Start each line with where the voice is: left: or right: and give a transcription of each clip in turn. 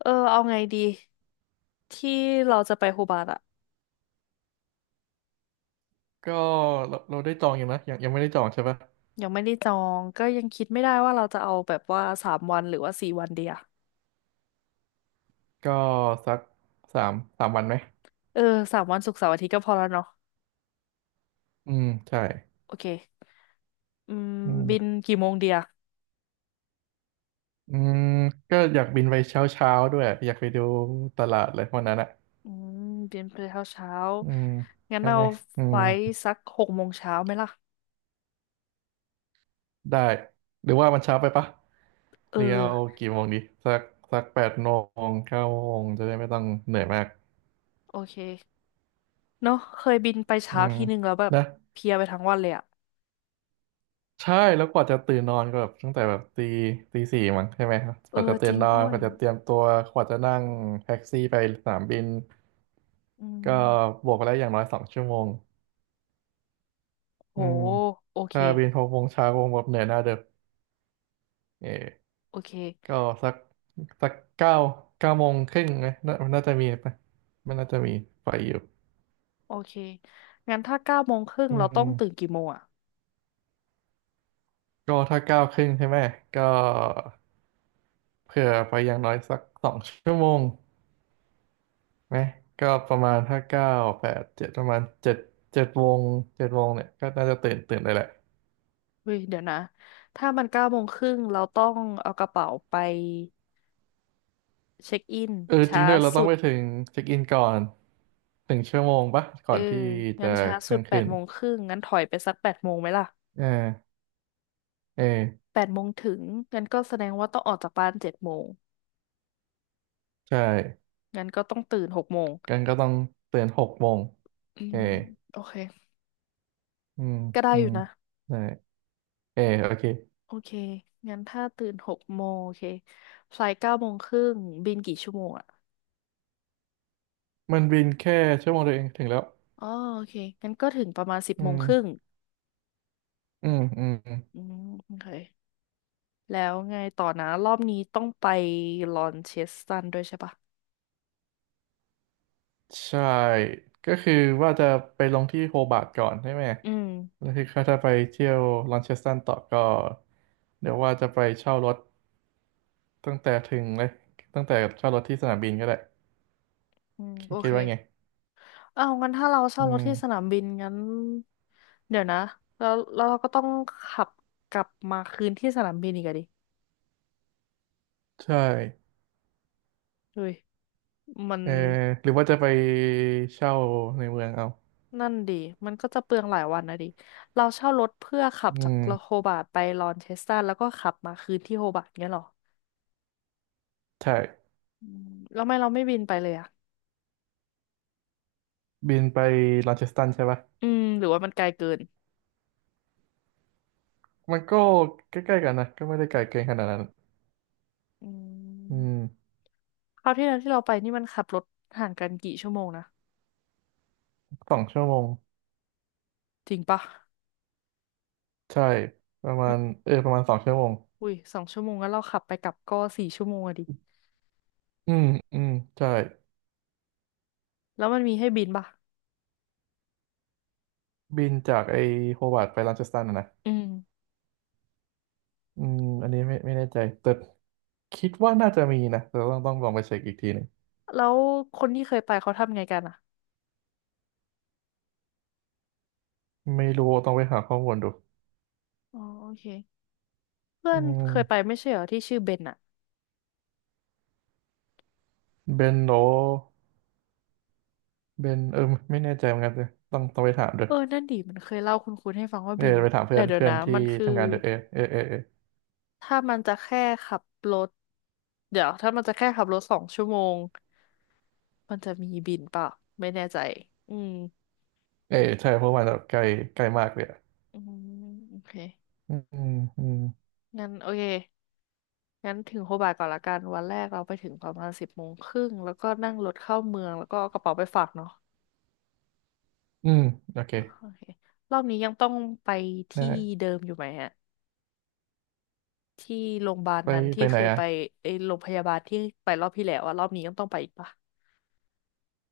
left: เออเอาไงดีที่เราจะไปโฮบาร์ตอะ
right: ก็เราได้จองอยู่นะยังไม่ได้จองใช่ปะ
left: ยังไม่ได้จองก็ยังคิดไม่ได้ว่าเราจะเอาแบบว่าสามวันหรือว่าสี่วันเดีย
right: ก็สักสามวันไหม
left: เออสามวันศุกร์เสาร์อาทิตย์ก็พอแล้วเนาะ
right: อืมใช่
left: โอเคอืม
right: อื
left: บิน
right: ม
left: กี่โมงเดีย
right: อืมก็อยากบินไปเช้าเช้าด้วยอยากไปดูตลาดเลยวันนั้นอ่ะ
left: อืมบินไปเช้าเช้า
right: อืม
left: งั้น
right: ใช่
left: เรา
right: ไหมอื
left: ไฟ
right: ม
left: ล์สักหกโมงเช้าไหมล่ะ
right: ได้หรือว่ามันเช้าไปปะ
left: เออ
right: เรียวกี่โมงดีสักสัก8 โมงเก้าโมงจะได้ไม่ต้องเหนื่อยมาก
left: โอเคเนาะเคยบินไป
right: อื
left: เช้า
right: ม
left: ทีนึงแล้วแบบ
right: นะ
left: เพลียไปทั้งวันเลยอะ
right: ใช่แล้วกว่าจะตื่นนอนก็แบบตั้งแต่แบบตีสี่มั้งใช่ไหมครับก
left: เอ
right: ว่า
left: อ
right: จะ
left: จ
right: ตื่น
left: ริง
right: นอน
left: ด้ว
right: ก
left: ย
right: ว่าจะเตรียมตัวกว่าจะนั่งแท็กซี่ไปสนามบิน
left: อื
right: ก็
left: ม
right: บวกไปแล้วอย่างน้อยสองชั่วโมง
left: โห
right: อืม
left: โอเค
right: ถ้าบิน6 โมงเช้าคงแบบเหนื่อยหน้าเด็กเออ
left: โอเค
right: ก็สักสักเก้าโมงครึ่งไหมน่าจะมีปะน่าจะมีไฟอยู่
left: โอเค งั้นถ้าเก้าโมงครึ่ง
right: อื
left: เราต้องตื่น
right: ม
left: กี่โมงอ่ะ
right: ก็ถ้า9 ครึ่งใช่ไหมก็เผื่อไปอย่างน้อยสักสองชั่วโมง นะก็ประมาณถ้าเก้าแปดเจ็ดประมาณเจ็ดเจ็ดวงเนี่ยก็น่าจะตื่นได้แหละ
left: เฮ้ยเดี๋ยวนะถ้ามันเก้าโมงครึ่งเราต้องเอากระเป๋าไปเช็คอิน
right: เออจริ
left: ช้า
right: งด้วยเราต้
left: สุ
right: อง
left: ด
right: ไปถึงเช็คอินก่อน1 ชั่วโมงปะก่
left: เอ
right: อ
left: อ
right: นที่จะ
left: งั้นช้า
right: เค
left: สุ
right: รื่อ
left: ด
right: ง
left: แป
right: ขึ้
left: ด
right: น
left: โมงครึ่งงั้นถอยไปสักแปดโมงไหมล่ะ
right: เออเออ
left: แปดโมงถึงงั้นก็แสดงว่าต้องออกจากบ้านเจ็ดโมง
right: ใช่
left: งั้นก็ต้องตื่นหกโมง
right: กันก็ต้องตื่นหกโมง
left: อื
right: เอ
left: ม
right: อ
left: โอเค
right: อืม
left: ก็ได้
right: อื
left: อยู่
right: ม
left: นะ
right: ใช่เออโอเค
left: โอเคงั้นถ้าตื่นหกโมงโอเคไฟล์เก้าโมงครึ่งบินกี่ชั่วโมงอ่ะ
right: มันบินแค่ชั่วโมงเดียวเองถึงแล้ว
left: อ๋อโอเคงั้นก็ถึงประมาณสิบ
right: อื
left: โมง
right: ม
left: ครึ่ง
right: อืมอืม
left: อืมโอเคแล้วไงต่อนะรอบนี้ต้องไปลอนเชสตันด้วยใช่ปะ
right: ใช่ก็คือว่าจะไปลงที่โฮบาร์ตก่อนใช่ไหม
left: อืม
right: แล้วที่เขาจะไปเที่ยวลอนเชสตันต่อก็เดี๋ยวว่าจะไปเช่ารถตั้งแต่ถึงเลยตั้งแต่เช่ารถที่สนามบินก็ได้
left: อืม
right: คิ
left: โอ
right: ดคิ
left: เค
right: ดว่าไง
left: เอาวงั้นถ้าเรา
right: อื
left: เช่ารถที่สนา
right: ม
left: มบินงั้นเดี๋ยวนะแล้วเราก็ต้องขับกลับมาคืนที่สนามบินอีกอะดิ
right: ใช่
left: เฮ้ยมัน
right: เออหรือว่าจะไปเช่าในเมืองเอา
left: นั่นดิมันก็จะเปลืองหลายวันนะดิเราเช่ารถเพื่อขับ
right: อื
left: จากโฮ
right: ม
left: บาร์ตไปลอนเชสตันแล้วก็ขับมาคืนที่โฮบาร์ตเงี้ยเหรอ
right: ใช่
left: อืมแล้วทำไม่เราไม่บินไปเลยอะ
right: บินไปลอนเชสตันใช่ปะ
left: อืมหรือว่ามันไกลเกิน
right: มันก็ใกล้ๆกันนะก็ไม่ได้ไกลเกินขนาดนั้น
left: อื
right: อื
left: ม
right: ม
left: คราวที่แล้วที่เราไปนี่มันขับรถห่างกันกี่ชั่วโมงนะ
right: สองชั่วโมง
left: จริงปะ
right: ใช่ประมาณเออประมาณสองชั่วโมง
left: อุ้ยสองชั่วโมงแล้วเราขับไปกลับก็สี่ชั่วโมงอะดิ
right: อืมอืมใช่
left: แล้วมันมีให้บินปะ
right: บินจากไอโฮวาร์ดไปรันเชสตันนะ
left: อืม
right: อืมอันนี้ไม่แน่ใจแต่คิดว่าน่าจะมีนะแต่ต้องลองไปเช็คอีกทีหนึ่ง
left: แล้วคนที่เคยไปเขาทำไงกันอะ
right: ไม่รู้ต้องไปหาข้อมูลดู
left: อ๋อโอเคเพื่อ
right: อื
left: นเคยไป
right: ม
left: ไม่ใช่เหรอที่ชื่อเบนอะ
right: เบนโรเบนเออไม่แน่ใจเหมือนกันเลยต้องไปถามด้ว
left: เอ
right: ย
left: อนั่นดิมันเคยเล่าคุณให้ฟังว่า
right: เออ
left: บิน
right: ไปถาม
left: แต่
right: เพื่อน
left: เดี๋ยว
right: เพื่อน
left: นะ
right: ที่
left: มันคือ
right: ทำงานเดอะAAAA
left: ถ้ามันจะแค่ขับรถเดี๋ยวถ้ามันจะแค่ขับรถสองชั่วโมงมันจะมีบินเปล่าไม่แน่ใจอืม
right: เออใช่เพราะมันแบบใกล้ใกล้มากเลยอะ
left: อืมโอเค
right: อืมอืม
left: งั้นโอเค งั้นถึงโฮบาร์ตก่อนละกัน วันแรกเราไปถึงประมาณสิบโมงครึ่งแล้วก็นั่งรถเข้าเมือง แล้วก็เอากระเป๋าไปฝากเนาะ
right: อืมโอเค
left: อ่ะโอเครอบนี้ยังต้องไปที่
right: ได้
left: เดิมอยู่ไหมฮะที่โรงพยาบาล
right: ไป
left: นั้นที่
right: ไปไห
left: เค
right: น
left: ย
right: อ่ะ
left: ไปไอ้โรงพยาบาลที่ไปรอบที่แล้วอะรอบนี้ยังต้องไปอีกปะ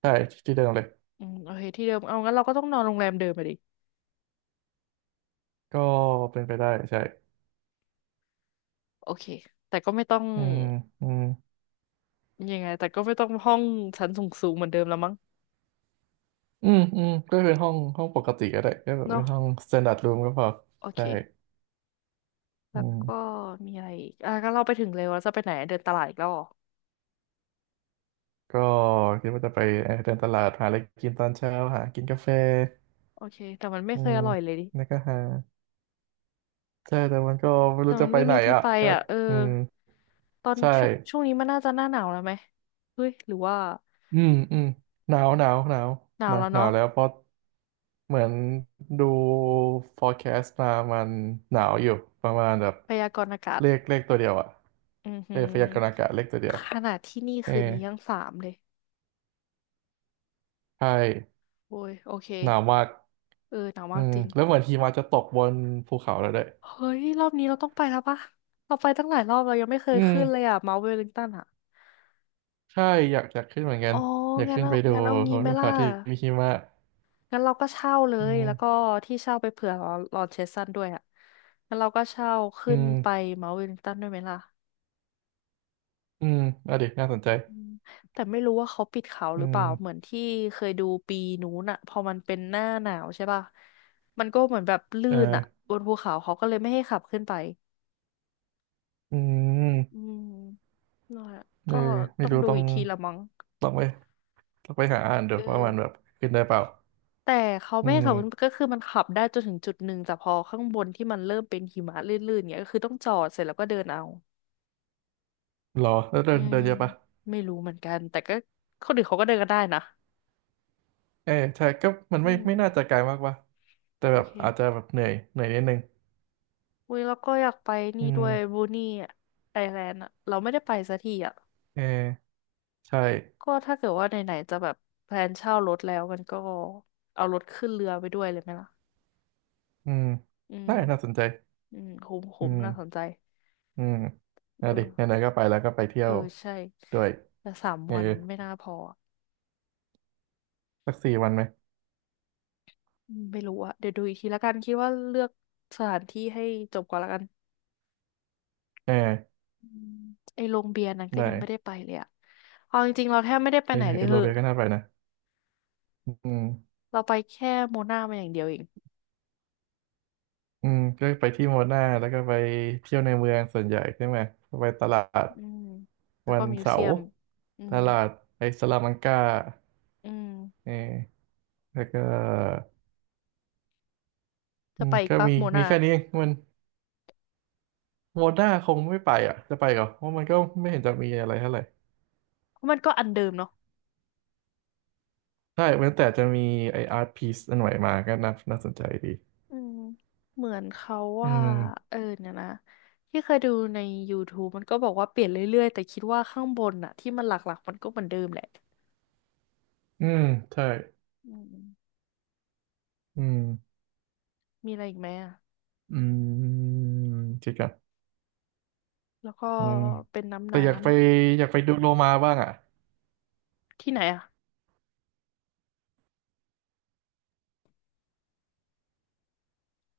right: ใช่ที่เดิมเลย
left: อืมโอเคที่เดิมเอางั้นเราก็ต้องนอนโรงแรมเดิมไปดิ
right: ก็เป็นไปได้ใช่
left: โอเค แต่ก็ไม่ต้อง
right: อืมอืม
left: ยังไงแต่ก็ไม่ต้องห้องชั้นสูงๆเหมือนเดิมแล้วมั้ง
right: อืมอืมก็เป็นห้องปกติก็ได้ก็แบบเป็
left: เนาะ
right: นห้อง standard room ก็พอ
left: โอเค
right: ใช่อื
left: แล้วก็
right: ม
left: มีอะไรอีกอ่ะก็เราไปถึงเล็วแลจะไปไหนเดินตลาดอีกแล้วเหรอ
right: ก็คิดว่าจะไปเดินตลาดหาอะไรกินตอนเช้าหากินกาแฟ
left: โอเค แต่มันไม่
right: อื
left: เคย
right: ม
left: อร่อยเลยดิ
right: แล้วก็หาใช่แต่มันก็ไม่
left: แต่
right: รู้
left: มั
right: จะ
left: น
right: ไป
left: ไม่
right: ไหน
left: มีที่
right: อ่ะ
left: ไป
right: ก็
left: อ่ะเออ
right: อืม
left: ตอน
right: ใช่
left: ช่วงนี้มันน่าจะหน้าหนาวแล้วไหมเฮ้ยหรือว่า
right: อืมอืมหนาวหนาวหนาว
left: หนา
right: ห
left: ว
right: นาว
left: แล้ว
right: หนา
left: เนาะ
right: วแล้วเพราะเหมือนดู forecast มามันหนาวอยู่ประมาณแบบ
left: พยากรณ์อากาศ
right: เลขตัวเดียวอ่ะ
left: อือ
right: เอ
left: หื
right: อ
left: อ
right: พยากรณ์อากาศเลขตัวเดียว
left: ขนาดที่นี่
right: เออ
left: คืนนี้ยังสามเลย
right: ใช่
left: โอ้ยโอเค
right: หนาวมาก
left: เออหนาว
right: อื
left: มาก
right: ม
left: จริง
right: แล้วเหมือนหิมะจะตกบนภูเขาแล้วด้วย
left: เฮ้ยรอบนี้เราต้องไปแล้วปะเราไปตั้งหลายรอบเรายังไม่เค
right: อื
left: ย
right: ม
left: ขึ้นเลยอ่ะเมาท์เวลลิงตันอ่ะ
right: ใช่ อยากขึ้นเหมือนกั
left: อ๋
right: น
left: อ
right: อยาก
left: งั้น
right: ขึ้น
left: เอา
right: ไปดู
left: งั้นเอา
right: ภ
left: งี้ไหม
right: ู
left: ล่ะ
right: เขาที่มีหิมะ
left: งั้นเราก็เช่าเล
right: อื
left: ย
right: ม
left: แล้วก็ที่เช่าไปเผื่อลอนเชสซันด้วยอ่ะงั้นเราก็เช่า
right: อื
left: ขึ้นไป
right: ม
left: เมาท์เวลลิงตันด้วยไหมล่ะ
right: อืมอ่ะดิน่าสนใจ
left: อืมแต่ไม่รู้ว่าเขาปิดเขาห
right: อื
left: รือเป
right: ม
left: ล่า เหมือนที่เคยดูปีนู้นอ่ะพอมันเป็นหน้าหนาวใช่ป่ะมันก็เหมือนแบบลื่
right: เอ
left: นอ่ะ
right: อ
left: บนภูเขาเขาก็เลยไม่ให้ขับขึ้นไป
right: อื
left: อื
right: ม
left: มนั่นแหละ
right: เอ
left: ก็
right: อไม่
left: ต้อง
right: รู้
left: ดูอีกทีละมั้ง
right: ต้องไปต้องไปหาอ่านดู
left: เออ
right: ว่ามันแบบขึ้นได้เปล่า
left: แต่เขา
right: อื
left: ไม่ให้ขับขึ้น
right: ม
left: ก็คือมันขับได้จนถึงจุดหนึ่งแต่พอข้างบนที่มันเริ่มเป็นหิมะลื่นๆเงี้ยก็คือต้องจอดเสร็จแล้วก็เดินเอา
right: รอแล้วเดิ
left: อื
right: น
left: ม
right: เดินเยอะปะ
left: ไม่รู้เหมือนกันแต่ก็คนอื่นเขาก็เดินกันได้นะ
right: เออใช่ก็มัน
left: อื
right: ไม่น่าจะ
left: ม
right: ไกลมากปะแต่
left: โอ
right: แบบ
left: เค
right: อาจจะแบบเหนื่อยเหนื่อยนิดนึง
left: อุ้ยแล้วก็อยากไป
right: อื
left: นี่ด้
right: ม
left: วยบูนี่ไอแลนด์อะเราไม่ได้ไปสักทีอะ
right: เออใช่
left: ก็ถ้าเกิดว่าไหนๆจะแบบแพลนเช่ารถแล้วกันก็เอารถขึ้นเรือไปด้วยเลยไหมล่ะ
right: อืม
left: อืม
right: ได้น่าสนใจ
left: อืมคุ้ม
right: อื
left: คุ้มน่าสน
right: ม
left: ใจ
right: อืมเอาดิไห
left: เออ
right: นๆก็ไปแล้วก็ไปเที่ย
left: เออ
right: ว
left: ใช่
right: ด้วย
left: แต่สาม
right: เออ
left: วันไม่น่าพออะ
right: สัก4 วันไหม
left: อืมไม่รู้อะเดี๋ยวดูอีกทีละกันคิดว่าเลือกสถานที่ให้จบก่อนละกัน
right: เออ
left: อืมไอ้โรงเบียร์นั้นก็
right: ได้
left: ยังไม่ได้ไปเลยอะเอาจริงๆเราแทบไม่ได้ไป
right: เออ
left: ไหนเล
right: เอ
left: ยเห
right: โล
left: อะ
right: เบียก็น่าไปนะอืม
left: เราไปแค่โมนามาอย่างเดียวเอง
right: อืมก็ไปที่โมนาแล้วก็ไปเที่ยวในเมืองส่วนใหญ่ใช่ไหมไปตลาด
left: อืม แล้ว
right: วั
left: ก็
right: น
left: มิว
right: เสา
left: เซีย
right: ร์
left: มอื
right: ต
left: ม
right: ลาดไอสลามังกา
left: อืม
right: เออแล้วก็อื
left: จะ
right: ม
left: ไปอีก
right: ก็
left: ปะ
right: มี
left: โม
right: มี
left: นา
right: แค่นี้เองมันโมนาคงไม่ไปอ่ะจะไปเหรอเพราะมันก็ไม่เห็นจะมีอะไรเท่าไหร่
left: เพราะมันก็อันเดิมเนาะ
right: ใช่เว้นแต่จะมีไออาร์ตพีซอันใหม่มาก็น่าสนใจดี
left: อืม เหมือนเขา
right: อื
left: ว่า
right: ม
left: เออเนี่ยนะที่เคยดูใน YouTube มันก็บอกว่าเปลี่ยนเรื่อยๆแต่คิดว่าข้างบนอะที่มันหลักๆมันก็เหมือนเดิมแหละ
right: อืมใช่
left: อืม
right: อืม
left: มีอะไรอีกไหมอะ
right: อืมจริงครับ
left: แล้วก็
right: อืม
left: เป็นน้ำ
right: แต่
left: น้
right: อยากไปดูโลมาบ้างอ่ะ
left: ำที่ไหนอะ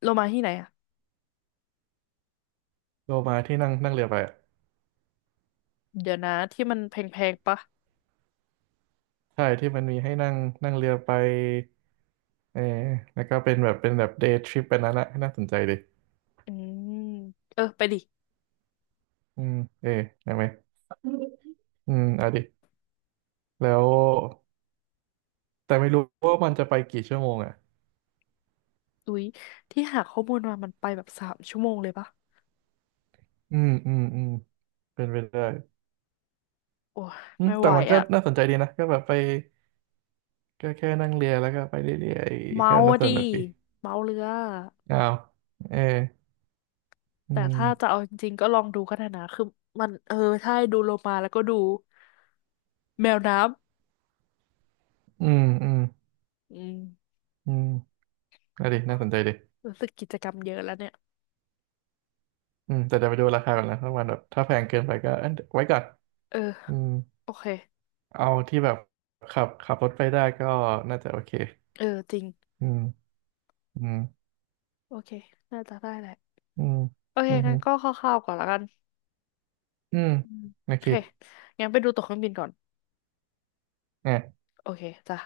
left: โลมาที่ไหนอะ
right: โลมาที่นั่งนั่งเรือไปอะ
left: เดี๋ยวนะที่มันแพงๆปะ
right: ใช่ที่มันมีให้นั่งนั่งเรือไปเออแล้วก็เป็นแบบเดย์ทริปไปนั้นอะน่าสนใจดิ
left: อืมเออไปดิ
right: อืมเออได้ไหมอืมเอาดิแล้วแต่ไม่รู้ว่ามันจะไปกี่ชั่วโมงอ่ะ
left: อุ๊ยที่หาข้อมูลมา มันไปแบบสามชั่วโมงเลยปะ
right: อืมอืมอืมเป็นไปได้
left: โอ้ย
right: อืม
left: ไม่ไห
right: แต่
left: ว
right: มันก็
left: อะ
right: น่าสนใจดีนะก็แบบไปก็แค่นั่งเรือแล้วก็ไปเรื่อยๆ
left: เมา
right: ก็น่า
left: อะ
right: ส
left: ดิ
right: นุกดี
left: เมาเรือ
right: อ้าวเอออื
left: แต่ถ้าจะ
right: ม
left: เอาจริงๆก็ลองดูก็ได้นะ คือมันเออใช่ดูโลมาแล้วก็ดูแมวน้
right: อืมอืม
left: ำ อืม
right: อืมน่าดีน่าสนใจดี
left: รู้สึกกิจกรรมเยอะแล้วเนี่ย
right: อืมแต่จะไปดูราคาก่อนนะถ้ามันแบบถ้าแพงเกินไปก็เอ้ยไว้ก่อน
left: เออ
right: อืม
left: โอเค
right: เอาที่แบบขับรถไปได้ก็น่าจะโอเค
left: เออจริง
right: อืม อืม
left: โอเคน่าจะได้แหละ
right: อืม
left: โอเค
right: อืม
left: งั้
right: ฮึ
left: นก็คร่าวๆก่อนละกัน
right: อืม
left: อืม
right: โอ
left: โอ
right: เค
left: เคงั้นไปดูตั๋วเครื่องบินก่อนโอเคจ้ะ